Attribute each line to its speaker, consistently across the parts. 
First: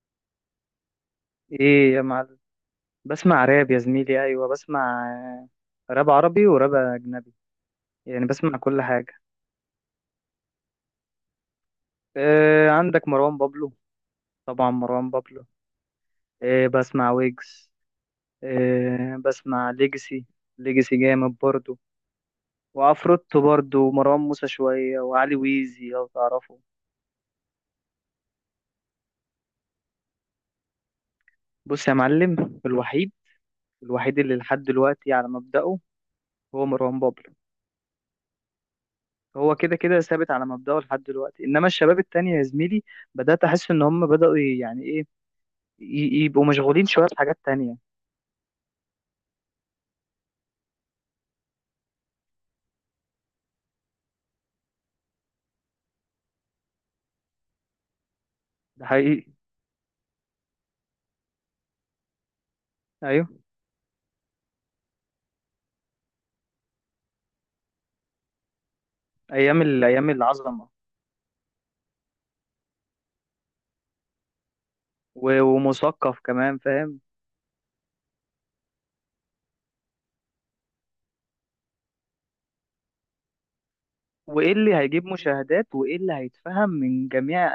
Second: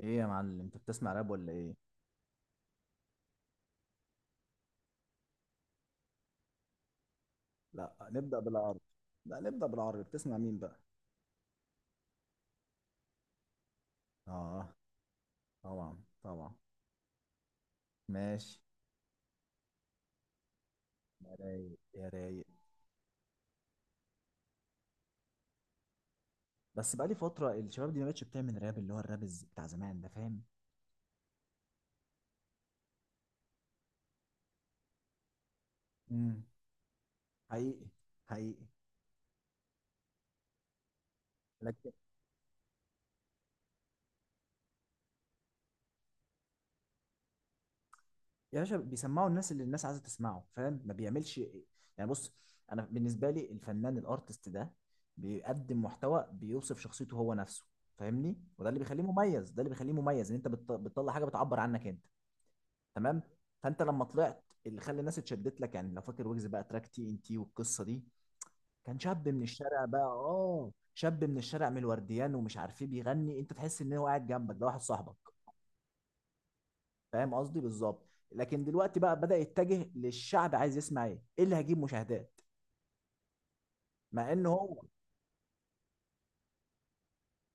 Speaker 1: ايه يا معلم، انت بتسمع راب ولا ايه؟
Speaker 2: ايه يا معلم. بسمع راب يا زميلي، ايوه بسمع. آه، راب عربي وراب اجنبي.
Speaker 1: لا
Speaker 2: يعني
Speaker 1: نبدأ
Speaker 2: بسمع
Speaker 1: بالعرض.
Speaker 2: كل حاجه.
Speaker 1: لا نبدأ بالعرض، بتسمع مين بقى؟
Speaker 2: إيه، عندك مروان بابلو؟ طبعا
Speaker 1: اه،
Speaker 2: مروان بابلو.
Speaker 1: طبعا طبعا.
Speaker 2: إيه، بسمع ويجز.
Speaker 1: ماشي.
Speaker 2: إيه، بسمع ليجسي. ليجسي
Speaker 1: يا
Speaker 2: جامد
Speaker 1: رايق
Speaker 2: برضو.
Speaker 1: يا رايق.
Speaker 2: وعفروتو برضو ومروان موسى شويه وعلي ويزي لو تعرفه.
Speaker 1: بس بقالي فترة الشباب دي ما بقتش بتعمل راب اللي هو الراب بتاع زمان ده، فاهم؟
Speaker 2: بص يا معلم، الوحيد الوحيد اللي لحد دلوقتي على مبدأه
Speaker 1: امم.
Speaker 2: هو مروان بابلو.
Speaker 1: حقيقي. حقيقي.
Speaker 2: هو كده كده ثابت على مبدأه لحد دلوقتي، انما
Speaker 1: لكن.
Speaker 2: الشباب التانية يا زميلي بدأت أحس إن هم بدأوا يعني إيه، يبقوا مشغولين شوية بحاجات تانية.
Speaker 1: يا باشا، بيسمعوا الناس اللي الناس عايزة تسمعه، فاهم؟ ما بيعملش إيه. يعني بص، انا بالنسبة لي الفنان الارتست ده بيقدم محتوى بيوصف شخصيته هو نفسه، فاهمني؟ وده اللي
Speaker 2: ده
Speaker 1: بيخليه
Speaker 2: حقيقي.
Speaker 1: مميز، ده اللي بيخليه مميز ان انت بتطلع حاجة بتعبر عنك انت. تمام.
Speaker 2: أيوه.
Speaker 1: فانت لما طلعت، اللي خلى الناس اتشدت لك يعني، لو فاكر ويجز بقى تراك TNT والقصه دي، كان شاب من الشارع بقى.
Speaker 2: أيام العظمة،
Speaker 1: اه شاب من الشارع، من الورديان ومش عارف ايه، بيغني انت تحس ان هو قاعد جنبك، ده واحد صاحبك.
Speaker 2: ومثقف كمان، فاهم.
Speaker 1: فاهم قصدي بالظبط. لكن دلوقتي بقى بدأ يتجه للشعب، عايز يسمع ايه اللي هيجيب مشاهدات، مع ان
Speaker 2: وإيه اللي
Speaker 1: هو.
Speaker 2: هيجيب مشاهدات وإيه اللي هيتفهم من جميع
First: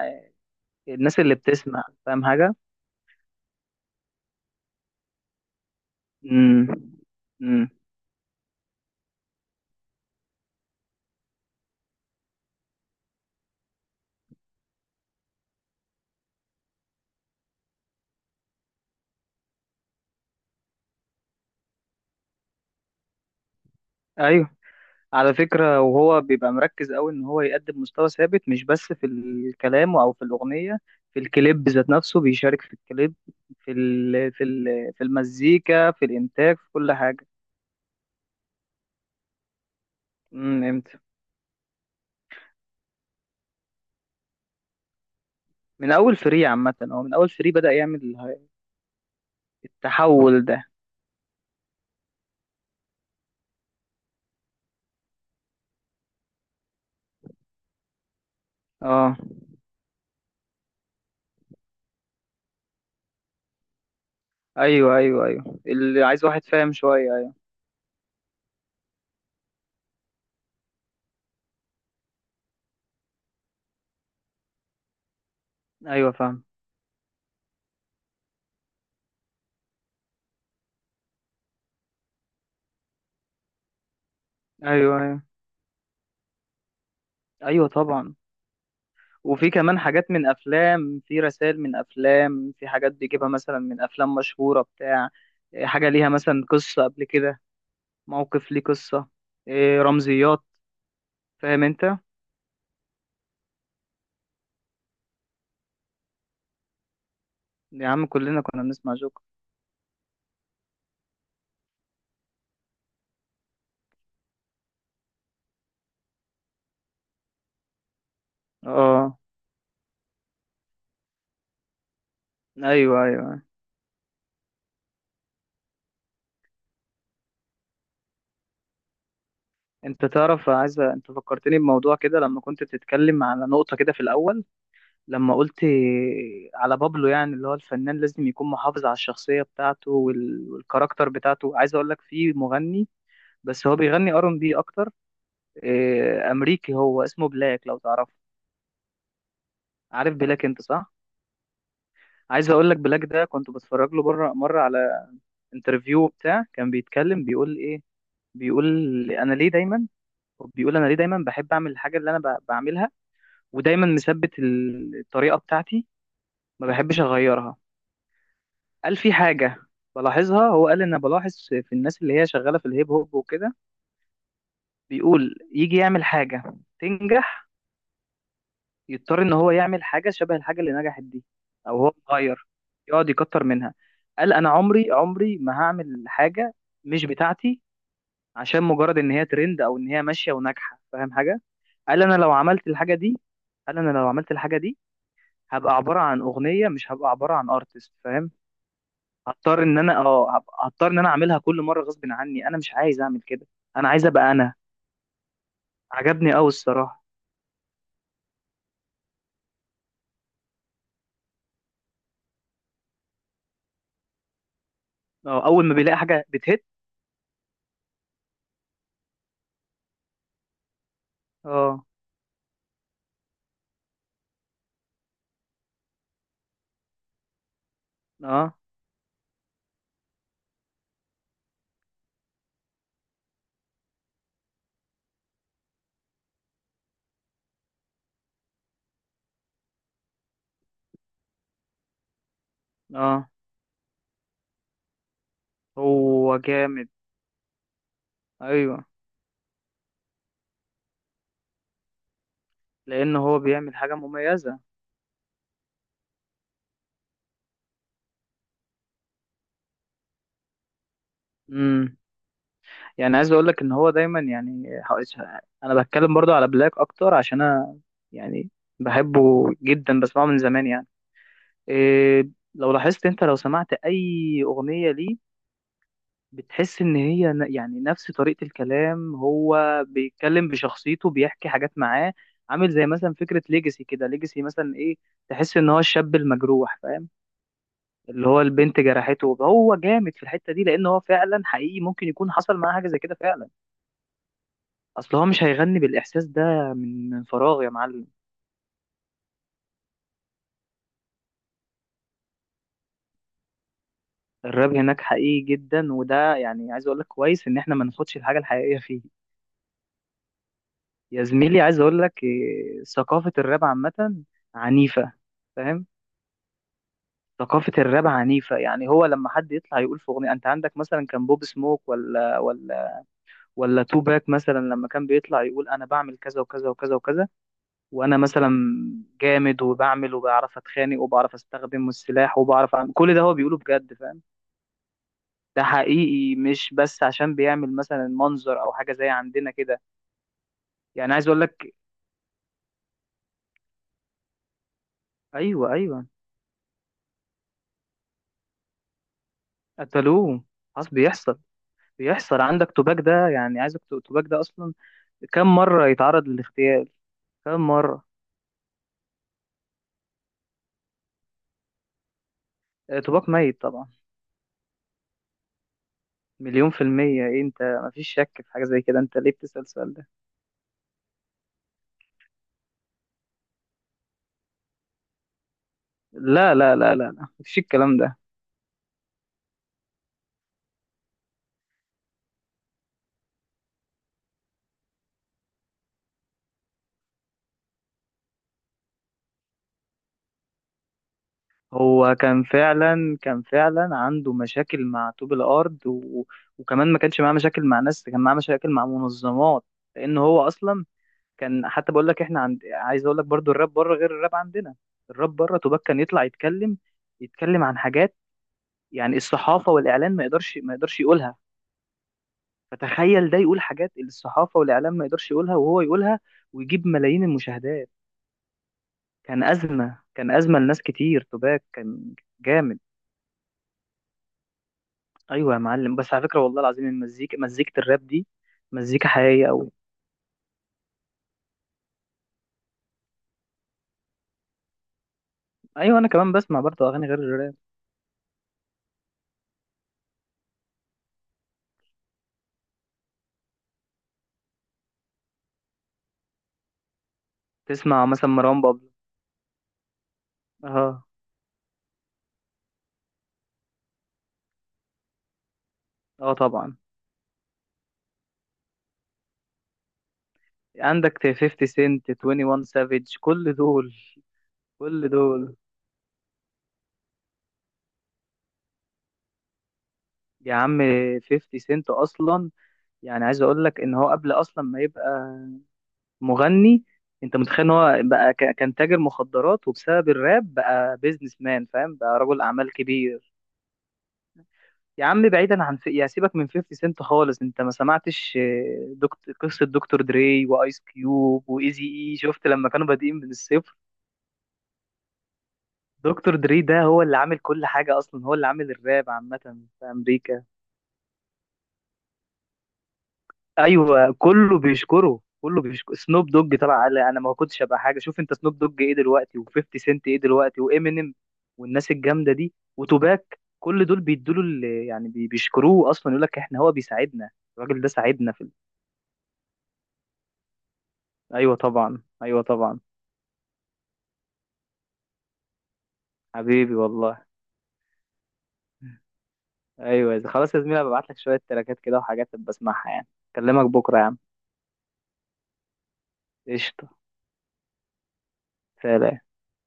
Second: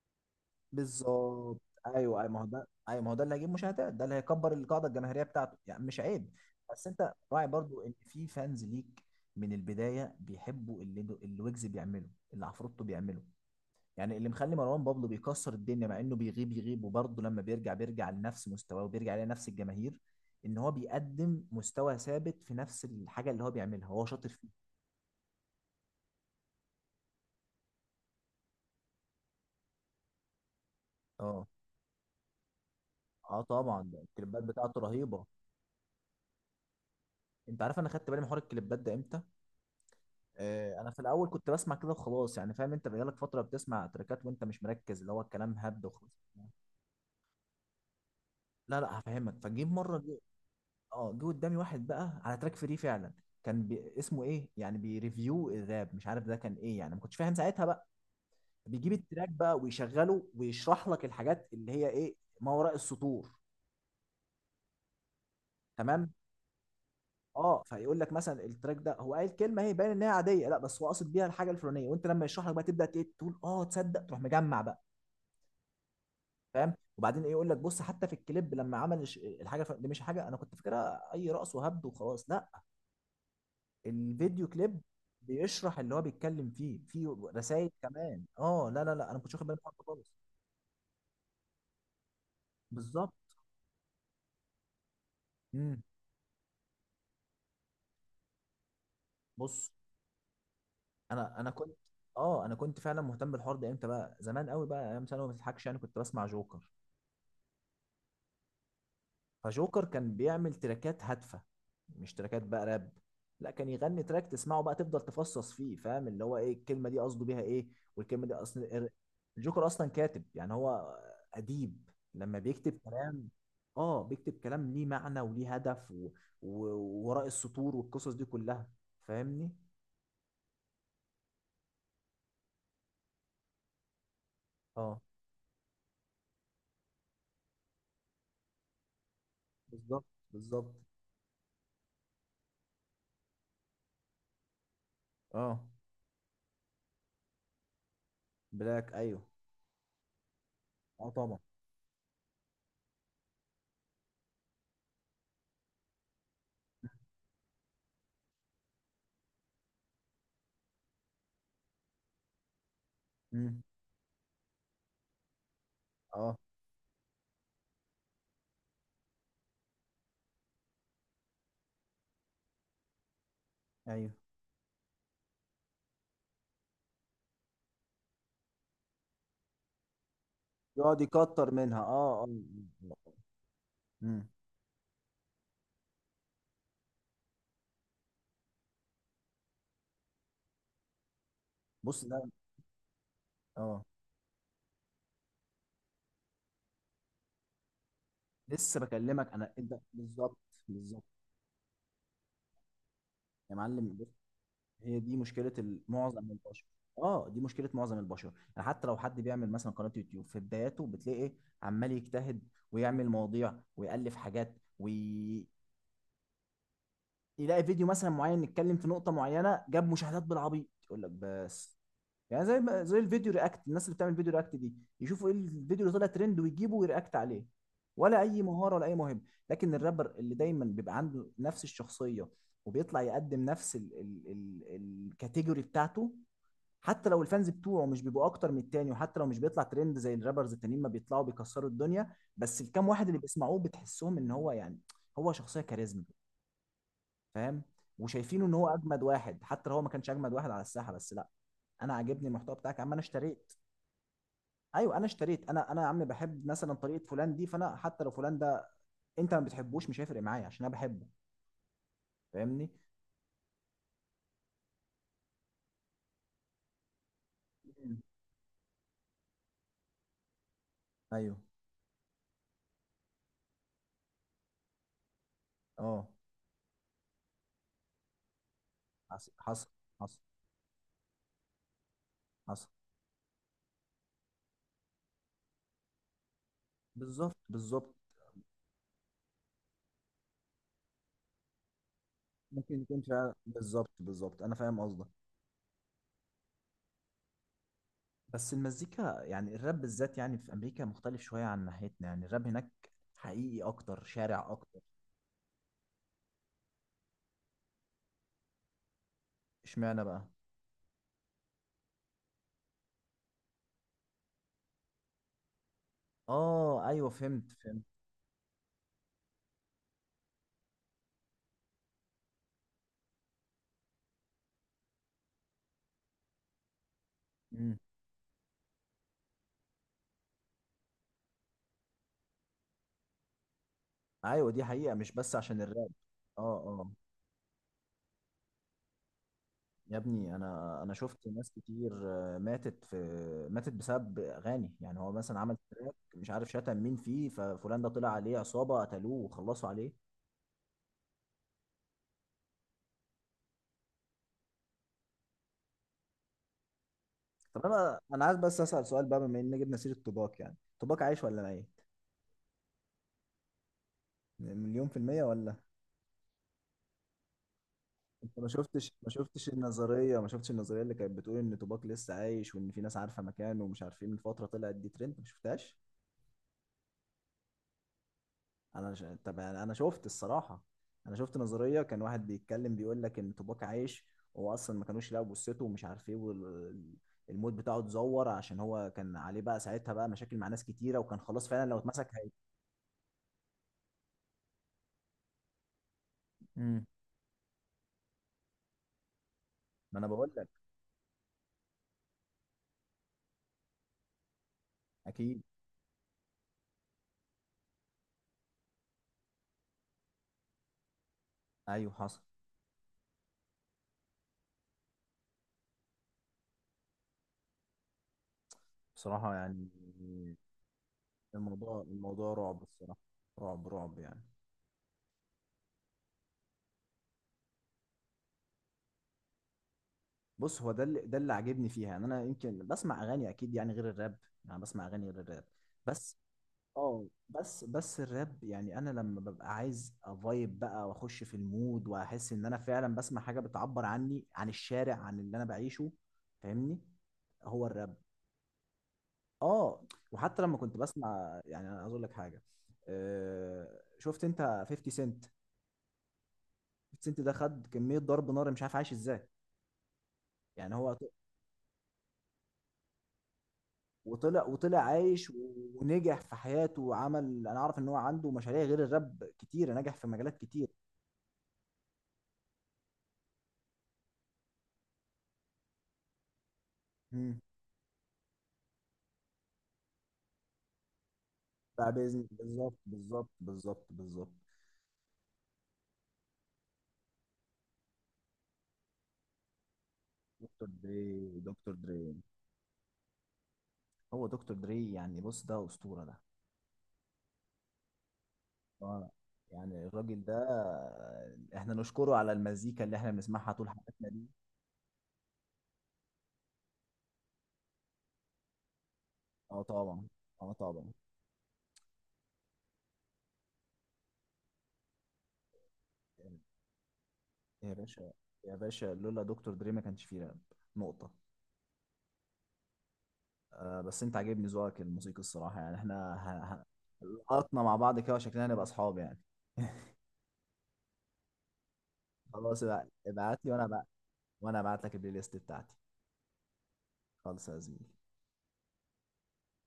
Speaker 2: الناس اللي
Speaker 1: بالظبط.
Speaker 2: بتسمع؟
Speaker 1: ايوه
Speaker 2: فاهم
Speaker 1: ايوه، ما هو
Speaker 2: حاجة؟
Speaker 1: ده، ايوه ما هو ده اللي هيجيب مشاهدات، ده اللي هيكبر القاعده الجماهيريه بتاعته، يعني مش عيب.
Speaker 2: امم.
Speaker 1: بس انت راعي
Speaker 2: امم.
Speaker 1: برضو ان في فانز ليك من البدايه بيحبوا اللي ويجز بيعمله، اللي عفروتو بيعمله. يعني اللي مخلي مروان بابلو بيكسر الدنيا، مع انه بيغيب يغيب وبرضه لما بيرجع بيرجع لنفس مستواه وبيرجع لنفس الجماهير، ان هو بيقدم مستوى ثابت في نفس الحاجه اللي هو بيعملها، هو شاطر فيها.
Speaker 2: أيوه. على فكرة، وهو بيبقى مركز أوي إن هو يقدم مستوى ثابت مش بس في الكلام أو في الأغنية، في
Speaker 1: اه.
Speaker 2: الكليب ذات نفسه بيشارك في الكليب،
Speaker 1: اه طبعا، ده الكليبات بتاعته
Speaker 2: في
Speaker 1: رهيبه.
Speaker 2: المزيكا في الإنتاج في كل حاجة.
Speaker 1: انت عارف انا خدت بالي من حوار الكليبات ده امتى؟
Speaker 2: امم.
Speaker 1: انا في الاول كنت بسمع كده وخلاص، يعني فاهم، انت بقالك فتره بتسمع تراكات وانت مش مركز، اللي هو الكلام هبد
Speaker 2: من
Speaker 1: وخلاص.
Speaker 2: اول فري عامه، من اول فري بدأ يعمل
Speaker 1: لا لا، هفهمك. فجيب مره جه.
Speaker 2: التحول ده.
Speaker 1: اه، جه قدامي واحد بقى على تراك فري فعلا، اسمه ايه يعني، بيريفيو الراب، مش عارف ده كان ايه يعني، ما كنتش فاهم ساعتها بقى. بيجيب
Speaker 2: اه،
Speaker 1: التراك بقى ويشغله ويشرح لك الحاجات اللي هي ايه، ما وراء السطور.
Speaker 2: ايوه، ايوه، ايوه، اللي
Speaker 1: تمام.
Speaker 2: عايز واحد فاهم شويه، ايوه.
Speaker 1: اه، فيقول لك مثلا التراك ده، هو قال كلمه هي باين ان هي عاديه، لا بس هو قاصد بيها الحاجه الفلانيه، وانت لما يشرح لك بقى تبدا تقول اه تصدق، تروح مجمع بقى.
Speaker 2: ايوه، فاهم.
Speaker 1: فاهم؟ وبعدين ايه، يقول لك بص حتى في الكليب لما عمل الحاجه دي، مش حاجه انا كنت فاكرها اي رقص وهبد وخلاص، لا. الفيديو كليب
Speaker 2: ايوه، ايوه،
Speaker 1: بيشرح اللي هو بيتكلم فيه، فيه
Speaker 2: ايوه،
Speaker 1: رسائل
Speaker 2: طبعا.
Speaker 1: كمان. اه لا لا لا، انا ما كنتش واخد
Speaker 2: وفي
Speaker 1: بالي من الحوار
Speaker 2: كمان
Speaker 1: ده خالص.
Speaker 2: حاجات من افلام، في رسائل من افلام، في حاجات
Speaker 1: بالظبط.
Speaker 2: بيجيبها مثلا من افلام مشهوره بتاع إيه،
Speaker 1: امم.
Speaker 2: حاجه ليها مثلا قصه قبل كده، موقف ليه قصه،
Speaker 1: بص،
Speaker 2: إيه، رمزيات.
Speaker 1: انا
Speaker 2: فاهم
Speaker 1: كنت.
Speaker 2: انت.
Speaker 1: اه، انا كنت فعلا مهتم بالحوار ده امتى بقى؟ زمان قوي بقى، ايام ثانوي، ما تضحكش، يعني كنت بسمع جوكر.
Speaker 2: يا عم، كلنا كنا بنسمع جوكر.
Speaker 1: فجوكر كان بيعمل تراكات هادفه، مش تراكات بقى راب، لا، كان يغني تراك تسمعه بقى تفضل تفصص فيه، فاهم؟ اللي هو ايه الكلمه دي، قصده بيها ايه، والكلمه دي اصلا.
Speaker 2: اه،
Speaker 1: الجوكر اصلا كاتب، يعني هو اديب، لما بيكتب
Speaker 2: ايوه،
Speaker 1: كلام.
Speaker 2: ايوه.
Speaker 1: اه، بيكتب كلام ليه معنى وليه هدف و... وراء السطور والقصص دي كلها، فاهمني؟
Speaker 2: انت تعرف، عايز انت فكرتني بموضوع كده لما كنت بتتكلم على نقطة كده في الأول
Speaker 1: اه،
Speaker 2: لما قلت على بابلو، يعني اللي هو الفنان لازم يكون محافظ على الشخصية بتاعته
Speaker 1: بالظبط بالظبط.
Speaker 2: والكاركتر بتاعته، عايز اقول لك في مغني، بس هو بيغني ار ان بي اكتر.
Speaker 1: اه،
Speaker 2: اه، امريكي، هو اسمه بلاك، لو تعرفه.
Speaker 1: بلاك ايوه.
Speaker 2: عارف بلاك، انت صح.
Speaker 1: اه طبعا.
Speaker 2: عايز اقول لك، بلاك ده كنت بتفرج له بره مرة على انترفيو بتاع، كان بيتكلم بيقول ايه. بيقول انا ليه دايما بيقول انا ليه دايما بحب اعمل الحاجة اللي انا بعملها،
Speaker 1: امم.
Speaker 2: ودايما مثبت الطريقه بتاعتي،
Speaker 1: اه
Speaker 2: ما بحبش اغيرها. قال في حاجه بلاحظها، هو قال ان أنا بلاحظ في الناس اللي هي شغاله في الهيب هوب وكده،
Speaker 1: ايوه،
Speaker 2: بيقول يجي يعمل حاجه تنجح، يضطر ان هو يعمل حاجه شبه الحاجه اللي
Speaker 1: يقعد
Speaker 2: نجحت دي،
Speaker 1: يكتر
Speaker 2: او
Speaker 1: منها.
Speaker 2: هو
Speaker 1: اه. اه.
Speaker 2: مغير، يقعد
Speaker 1: آه.
Speaker 2: يكتر منها.
Speaker 1: امم.
Speaker 2: قال انا عمري عمري ما هعمل حاجه مش بتاعتي عشان مجرد ان هي ترند او ان هي ماشيه وناجحه، فاهم حاجه؟ قال
Speaker 1: بص
Speaker 2: انا
Speaker 1: ده.
Speaker 2: لو عملت الحاجه دي قال
Speaker 1: اه،
Speaker 2: انا لو عملت الحاجه دي، هبقى عباره عن اغنيه مش هبقى عباره عن ارتست، فاهم.
Speaker 1: لسه بكلمك انا، انت بالظبط.
Speaker 2: هضطر ان
Speaker 1: بالظبط.
Speaker 2: انا اعملها كل مره غصب عني، انا مش عايز اعمل كده،
Speaker 1: يا
Speaker 2: انا
Speaker 1: معلم
Speaker 2: عايز
Speaker 1: بص،
Speaker 2: ابقى انا.
Speaker 1: هي دي مشكله معظم
Speaker 2: عجبني قوي
Speaker 1: البشر.
Speaker 2: الصراحه.
Speaker 1: اه، دي مشكله معظم البشر. يعني حتى لو حد بيعمل مثلا قناه يوتيوب في بداياته، بتلاقي عمال يجتهد ويعمل مواضيع ويالف حاجات، ويلاقي
Speaker 2: اه، اول ما بيلاقي حاجه بتهت.
Speaker 1: فيديو مثلا معين يتكلم في نقطه معينه جاب مشاهدات بالعبيط، يقول لك بس.
Speaker 2: اه،
Speaker 1: يعني زي ما زي الفيديو رياكت، الناس اللي بتعمل فيديو رياكت دي يشوفوا ايه الفيديو اللي طلع ترند ويجيبوا ويرياكت عليه، ولا اي
Speaker 2: اه.
Speaker 1: مهاره ولا اي موهبه. لكن الرابر اللي دايما بيبقى عنده نفس الشخصيه وبيطلع يقدم نفس ال الكاتيجوري بتاعته، حتى لو الفانز بتوعه مش بيبقوا اكتر من التاني، وحتى لو مش بيطلع ترند زي الرابرز التانيين ما بيطلعوا بيكسروا الدنيا، بس الكام واحد اللي
Speaker 2: اه.
Speaker 1: بيسمعوه بتحسهم ان هو يعني، هو شخصيه كاريزما،
Speaker 2: هو جامد.
Speaker 1: فاهم؟ وشايفينه ان هو
Speaker 2: ايوه.
Speaker 1: اجمد واحد حتى لو هو ما كانش اجمد واحد على الساحه، بس لا، انا عاجبني المحتوى بتاعك يا عم، انا
Speaker 2: لان هو
Speaker 1: اشتريت.
Speaker 2: بيعمل حاجه مميزه.
Speaker 1: ايوه انا اشتريت. انا يا عم بحب مثلا طريقه فلان دي، فانا حتى لو فلان ده انت ما بتحبوش، مش هيفرق معايا عشان انا بحبه،
Speaker 2: امم.
Speaker 1: فاهمني؟
Speaker 2: يعني عايز اقول لك ان هو دايما، يعني انا بتكلم برضو على بلاك اكتر عشان انا،
Speaker 1: مم.
Speaker 2: يعني بحبه جدا بسمعه من زمان يعني.
Speaker 1: ايوه.
Speaker 2: إيه، لو لاحظت انت لو سمعت اي اغنيه ليه،
Speaker 1: اه،
Speaker 2: بتحس ان هي يعني نفس طريقة الكلام،
Speaker 1: حصل
Speaker 2: هو
Speaker 1: حصل. حصل
Speaker 2: بيتكلم بشخصيته، بيحكي حاجات معاه.
Speaker 1: حصل.
Speaker 2: عامل زي مثلا فكرة ليجاسي كده، ليجاسي مثلا ايه، تحس ان هو الشاب المجروح، فاهم،
Speaker 1: بالظبط بالظبط.
Speaker 2: اللي هو البنت جرحته. هو جامد في الحتة دي لان هو فعلا حقيقي، ممكن يكون حصل معاه
Speaker 1: ممكن
Speaker 2: حاجة زي
Speaker 1: يكون
Speaker 2: كده
Speaker 1: فعلا،
Speaker 2: فعلا.
Speaker 1: بالظبط بالظبط، انا فاهم قصدك.
Speaker 2: اصل هو مش هيغني بالاحساس ده من فراغ يا معلم.
Speaker 1: بس المزيكا، يعني الراب بالذات يعني، في امريكا مختلف شويه عن ناحيتنا، يعني الراب هناك حقيقي اكتر، شارع
Speaker 2: الراب
Speaker 1: اكتر.
Speaker 2: هناك حقيقي جدا، وده يعني عايز اقول لك، كويس ان احنا ما ناخدش الحاجة الحقيقية فيه.
Speaker 1: اشمعنى بقى؟
Speaker 2: يا زميلي، عايز اقول لك إيه، ثقافة الراب عامة عنيفة، فاهم.
Speaker 1: اه ايوه، فهمت
Speaker 2: ثقافة
Speaker 1: فهمت.
Speaker 2: الراب عنيفة، يعني هو لما حد يطلع يقول في أغنية، أنت عندك مثلا كان بوب سموك، ولا توباك مثلا، لما كان بيطلع يقول أنا بعمل كذا وكذا وكذا وكذا،
Speaker 1: مم.
Speaker 2: وأنا مثلا جامد وبعمل وبعرف أتخانق وبعرف أستخدم السلاح وبعرف أعمل كل ده، هو بيقوله بجد، فاهم.
Speaker 1: ايوه، دي حقيقه مش بس عشان
Speaker 2: ده
Speaker 1: الراب.
Speaker 2: حقيقي
Speaker 1: اه.
Speaker 2: مش
Speaker 1: اه.
Speaker 2: بس عشان بيعمل مثلا منظر أو حاجة زي عندنا كده.
Speaker 1: يا ابني، انا
Speaker 2: يعني
Speaker 1: شفت
Speaker 2: عايز أقول
Speaker 1: ناس
Speaker 2: لك.
Speaker 1: كتير ماتت، في ماتت بسبب اغاني، يعني هو مثلا عمل
Speaker 2: أيوه،
Speaker 1: تراك
Speaker 2: أيوه.
Speaker 1: مش عارف شتم مين فيه، ففلان ده طلع عليه عصابه قتلوه وخلصوا عليه.
Speaker 2: قتلوه. خلاص بيحصل. عندك توباك ده، يعني عايزك، توباك ده أصلا كم مرة يتعرض للاغتيال، كم
Speaker 1: طب انا
Speaker 2: مرة.
Speaker 1: انا عايز بس اسال سؤال بقى، بما ان جبنا سيره توباك، يعني توباك عايش ولا ميت؟
Speaker 2: آه، طوباك ميت طبعا.
Speaker 1: مليون في المية ولا؟
Speaker 2: مليون في المية، إيه أنت، مفيش شك
Speaker 1: انت ما
Speaker 2: في حاجة زي
Speaker 1: شفتش،
Speaker 2: كده،
Speaker 1: ما
Speaker 2: أنت ليه
Speaker 1: شفتش
Speaker 2: بتسأل السؤال ده؟
Speaker 1: النظرية، ما شفتش النظرية اللي كانت بتقول ان توباك لسه عايش وان في ناس عارفة مكانه ومش عارفين، من فترة طلعت دي ترند، ما شفتهاش؟
Speaker 2: لا لا لا لا لا، مفيش الكلام ده.
Speaker 1: طب انا، أنا شفت الصراحه، انا شفت نظريه، كان واحد بيتكلم بيقول لك ان توباك عايش، هو اصلا ما كانوش يلاقوا جثته ومش عارف ايه، والموت بتاعه اتزور عشان هو كان عليه بقى ساعتها بقى مشاكل مع ناس كتيره، وكان خلاص فعلا لو اتمسك
Speaker 2: هو
Speaker 1: هي...
Speaker 2: كان فعلا عنده مشاكل مع طوب الأرض و...
Speaker 1: امم.
Speaker 2: وكمان ما كانش معاه مشاكل مع ناس، كان معاه مشاكل مع منظمات،
Speaker 1: ما انا
Speaker 2: لأن
Speaker 1: بقول لك.
Speaker 2: هو أصلا كان، حتى بقول لك إحنا عند، عايز أقول لك برضو الراب بره غير الراب عندنا. الراب
Speaker 1: اكيد.
Speaker 2: بره طوباك كان يطلع يتكلم، عن حاجات يعني الصحافة والإعلان ما يقدرش يقولها،
Speaker 1: ايوه حصل.
Speaker 2: فتخيل ده يقول حاجات الصحافة والإعلام ما يقدرش يقولها وهو يقولها ويجيب ملايين المشاهدات.
Speaker 1: بصراحه
Speaker 2: كان
Speaker 1: يعني،
Speaker 2: أزمة كان أزمة لناس كتير، توباك
Speaker 1: الموضوع
Speaker 2: كان
Speaker 1: الموضوع رعب
Speaker 2: جامد.
Speaker 1: الصراحه. رعب رعب يعني.
Speaker 2: أيوة يا معلم، بس على فكرة والله العظيم، مزيكة الراب دي مزيكا حقيقية أوي.
Speaker 1: بص، هو ده اللي عاجبني فيها، يعني انا يمكن بسمع اغاني اكيد يعني غير الراب، يعني بسمع اغاني غير الراب،
Speaker 2: أيوة، أنا
Speaker 1: بس.
Speaker 2: كمان بسمع برضه
Speaker 1: اه
Speaker 2: أغاني غير الراب.
Speaker 1: بس، بس الراب يعني، انا لما ببقى عايز افايب بقى واخش في المود، واحس ان انا فعلا بسمع حاجه بتعبر عني، عن الشارع، عن اللي انا بعيشه، فاهمني؟ هو الراب.
Speaker 2: تسمع مثلا مروان بابلو.
Speaker 1: اه. وحتى لما كنت
Speaker 2: أه.
Speaker 1: بسمع، يعني انا عايز اقول لك حاجه، آه، شفت انت 50 سنت؟
Speaker 2: أه طبعا.
Speaker 1: 50 سنت ده خد كميه ضرب نار، مش عارف عايش ازاي، يعني هو ط-
Speaker 2: عندك 50 سنت، 21 سافيج، كل دول
Speaker 1: وطلع، وطلع
Speaker 2: كل
Speaker 1: عايش
Speaker 2: دول،
Speaker 1: ونجح في حياته، وعمل، انا اعرف ان هو عنده مشاريع غير الراب كتير، نجح في مجالات
Speaker 2: يا
Speaker 1: كتير.
Speaker 2: عم. 50 سنت أصلا، يعني عايز أقول لك إن هو قبل أصلا ما يبقى مغني. انت
Speaker 1: مم.
Speaker 2: متخيل ان هو بقى كان تاجر مخدرات وبسبب الراب بقى بيزنس مان،
Speaker 1: بتاع
Speaker 2: فاهم، بقى
Speaker 1: بيزنس،
Speaker 2: رجل اعمال
Speaker 1: بالظبط بالظبط
Speaker 2: كبير.
Speaker 1: بالظبط بالظبط.
Speaker 2: يا عم، بعيدا عن يا سيبك من 50 سنت خالص، انت ما سمعتش، آه، دكتور قصة دكتور دري
Speaker 1: دكتور
Speaker 2: وايس
Speaker 1: دري.
Speaker 2: كيوب
Speaker 1: دكتور
Speaker 2: وايزي اي،
Speaker 1: دري.
Speaker 2: شفت لما كانوا بادئين من الصفر؟
Speaker 1: هو دكتور دري يعني، بص ده أسطورة ده.
Speaker 2: دكتور دري ده هو اللي عامل كل حاجة، اصلا هو اللي عامل الراب
Speaker 1: اه.
Speaker 2: عامة في
Speaker 1: يعني الراجل ده
Speaker 2: امريكا.
Speaker 1: احنا نشكره على المزيكا اللي احنا بنسمعها طول حياتنا
Speaker 2: ايوه،
Speaker 1: دي.
Speaker 2: كله بيشكر سنوب دوج، طلع قال انا ما كنتش ابقى حاجه، شوف انت سنوب دوج ايه دلوقتي
Speaker 1: اه
Speaker 2: و50
Speaker 1: طبعا.
Speaker 2: سنت ايه
Speaker 1: اه
Speaker 2: دلوقتي
Speaker 1: طبعا.
Speaker 2: وامينيم والناس الجامده دي وتوباك، كل دول بيدوا له، يعني بيشكروه اصلا، يقول لك احنا، هو بيساعدنا.
Speaker 1: يا
Speaker 2: الراجل ده
Speaker 1: باشا.
Speaker 2: ساعدنا في
Speaker 1: يا باشا، لولا دكتور دري ما كانش فيه راب، نقطة.
Speaker 2: ايوه طبعا، ايوه طبعا.
Speaker 1: آه، بس انت عاجبني ذوقك الموسيقي الصراحة، يعني احنا
Speaker 2: حبيبي والله.
Speaker 1: لقطنا مع بعض كده، وشكلنا هنبقى اصحاب يعني.
Speaker 2: ايوه يا زلمة. خلاص يا زميلي، ببعت لك شويه تراكات كده وحاجات
Speaker 1: خلاص،
Speaker 2: بسمعها يعني.
Speaker 1: ابعت لي
Speaker 2: اكلمك
Speaker 1: وانا بقى،
Speaker 2: بكره يا عم.
Speaker 1: وانا ابعت لك البلاي ليست بتاعتي،
Speaker 2: قشطه.
Speaker 1: خالص يا زميلي.
Speaker 2: سلام.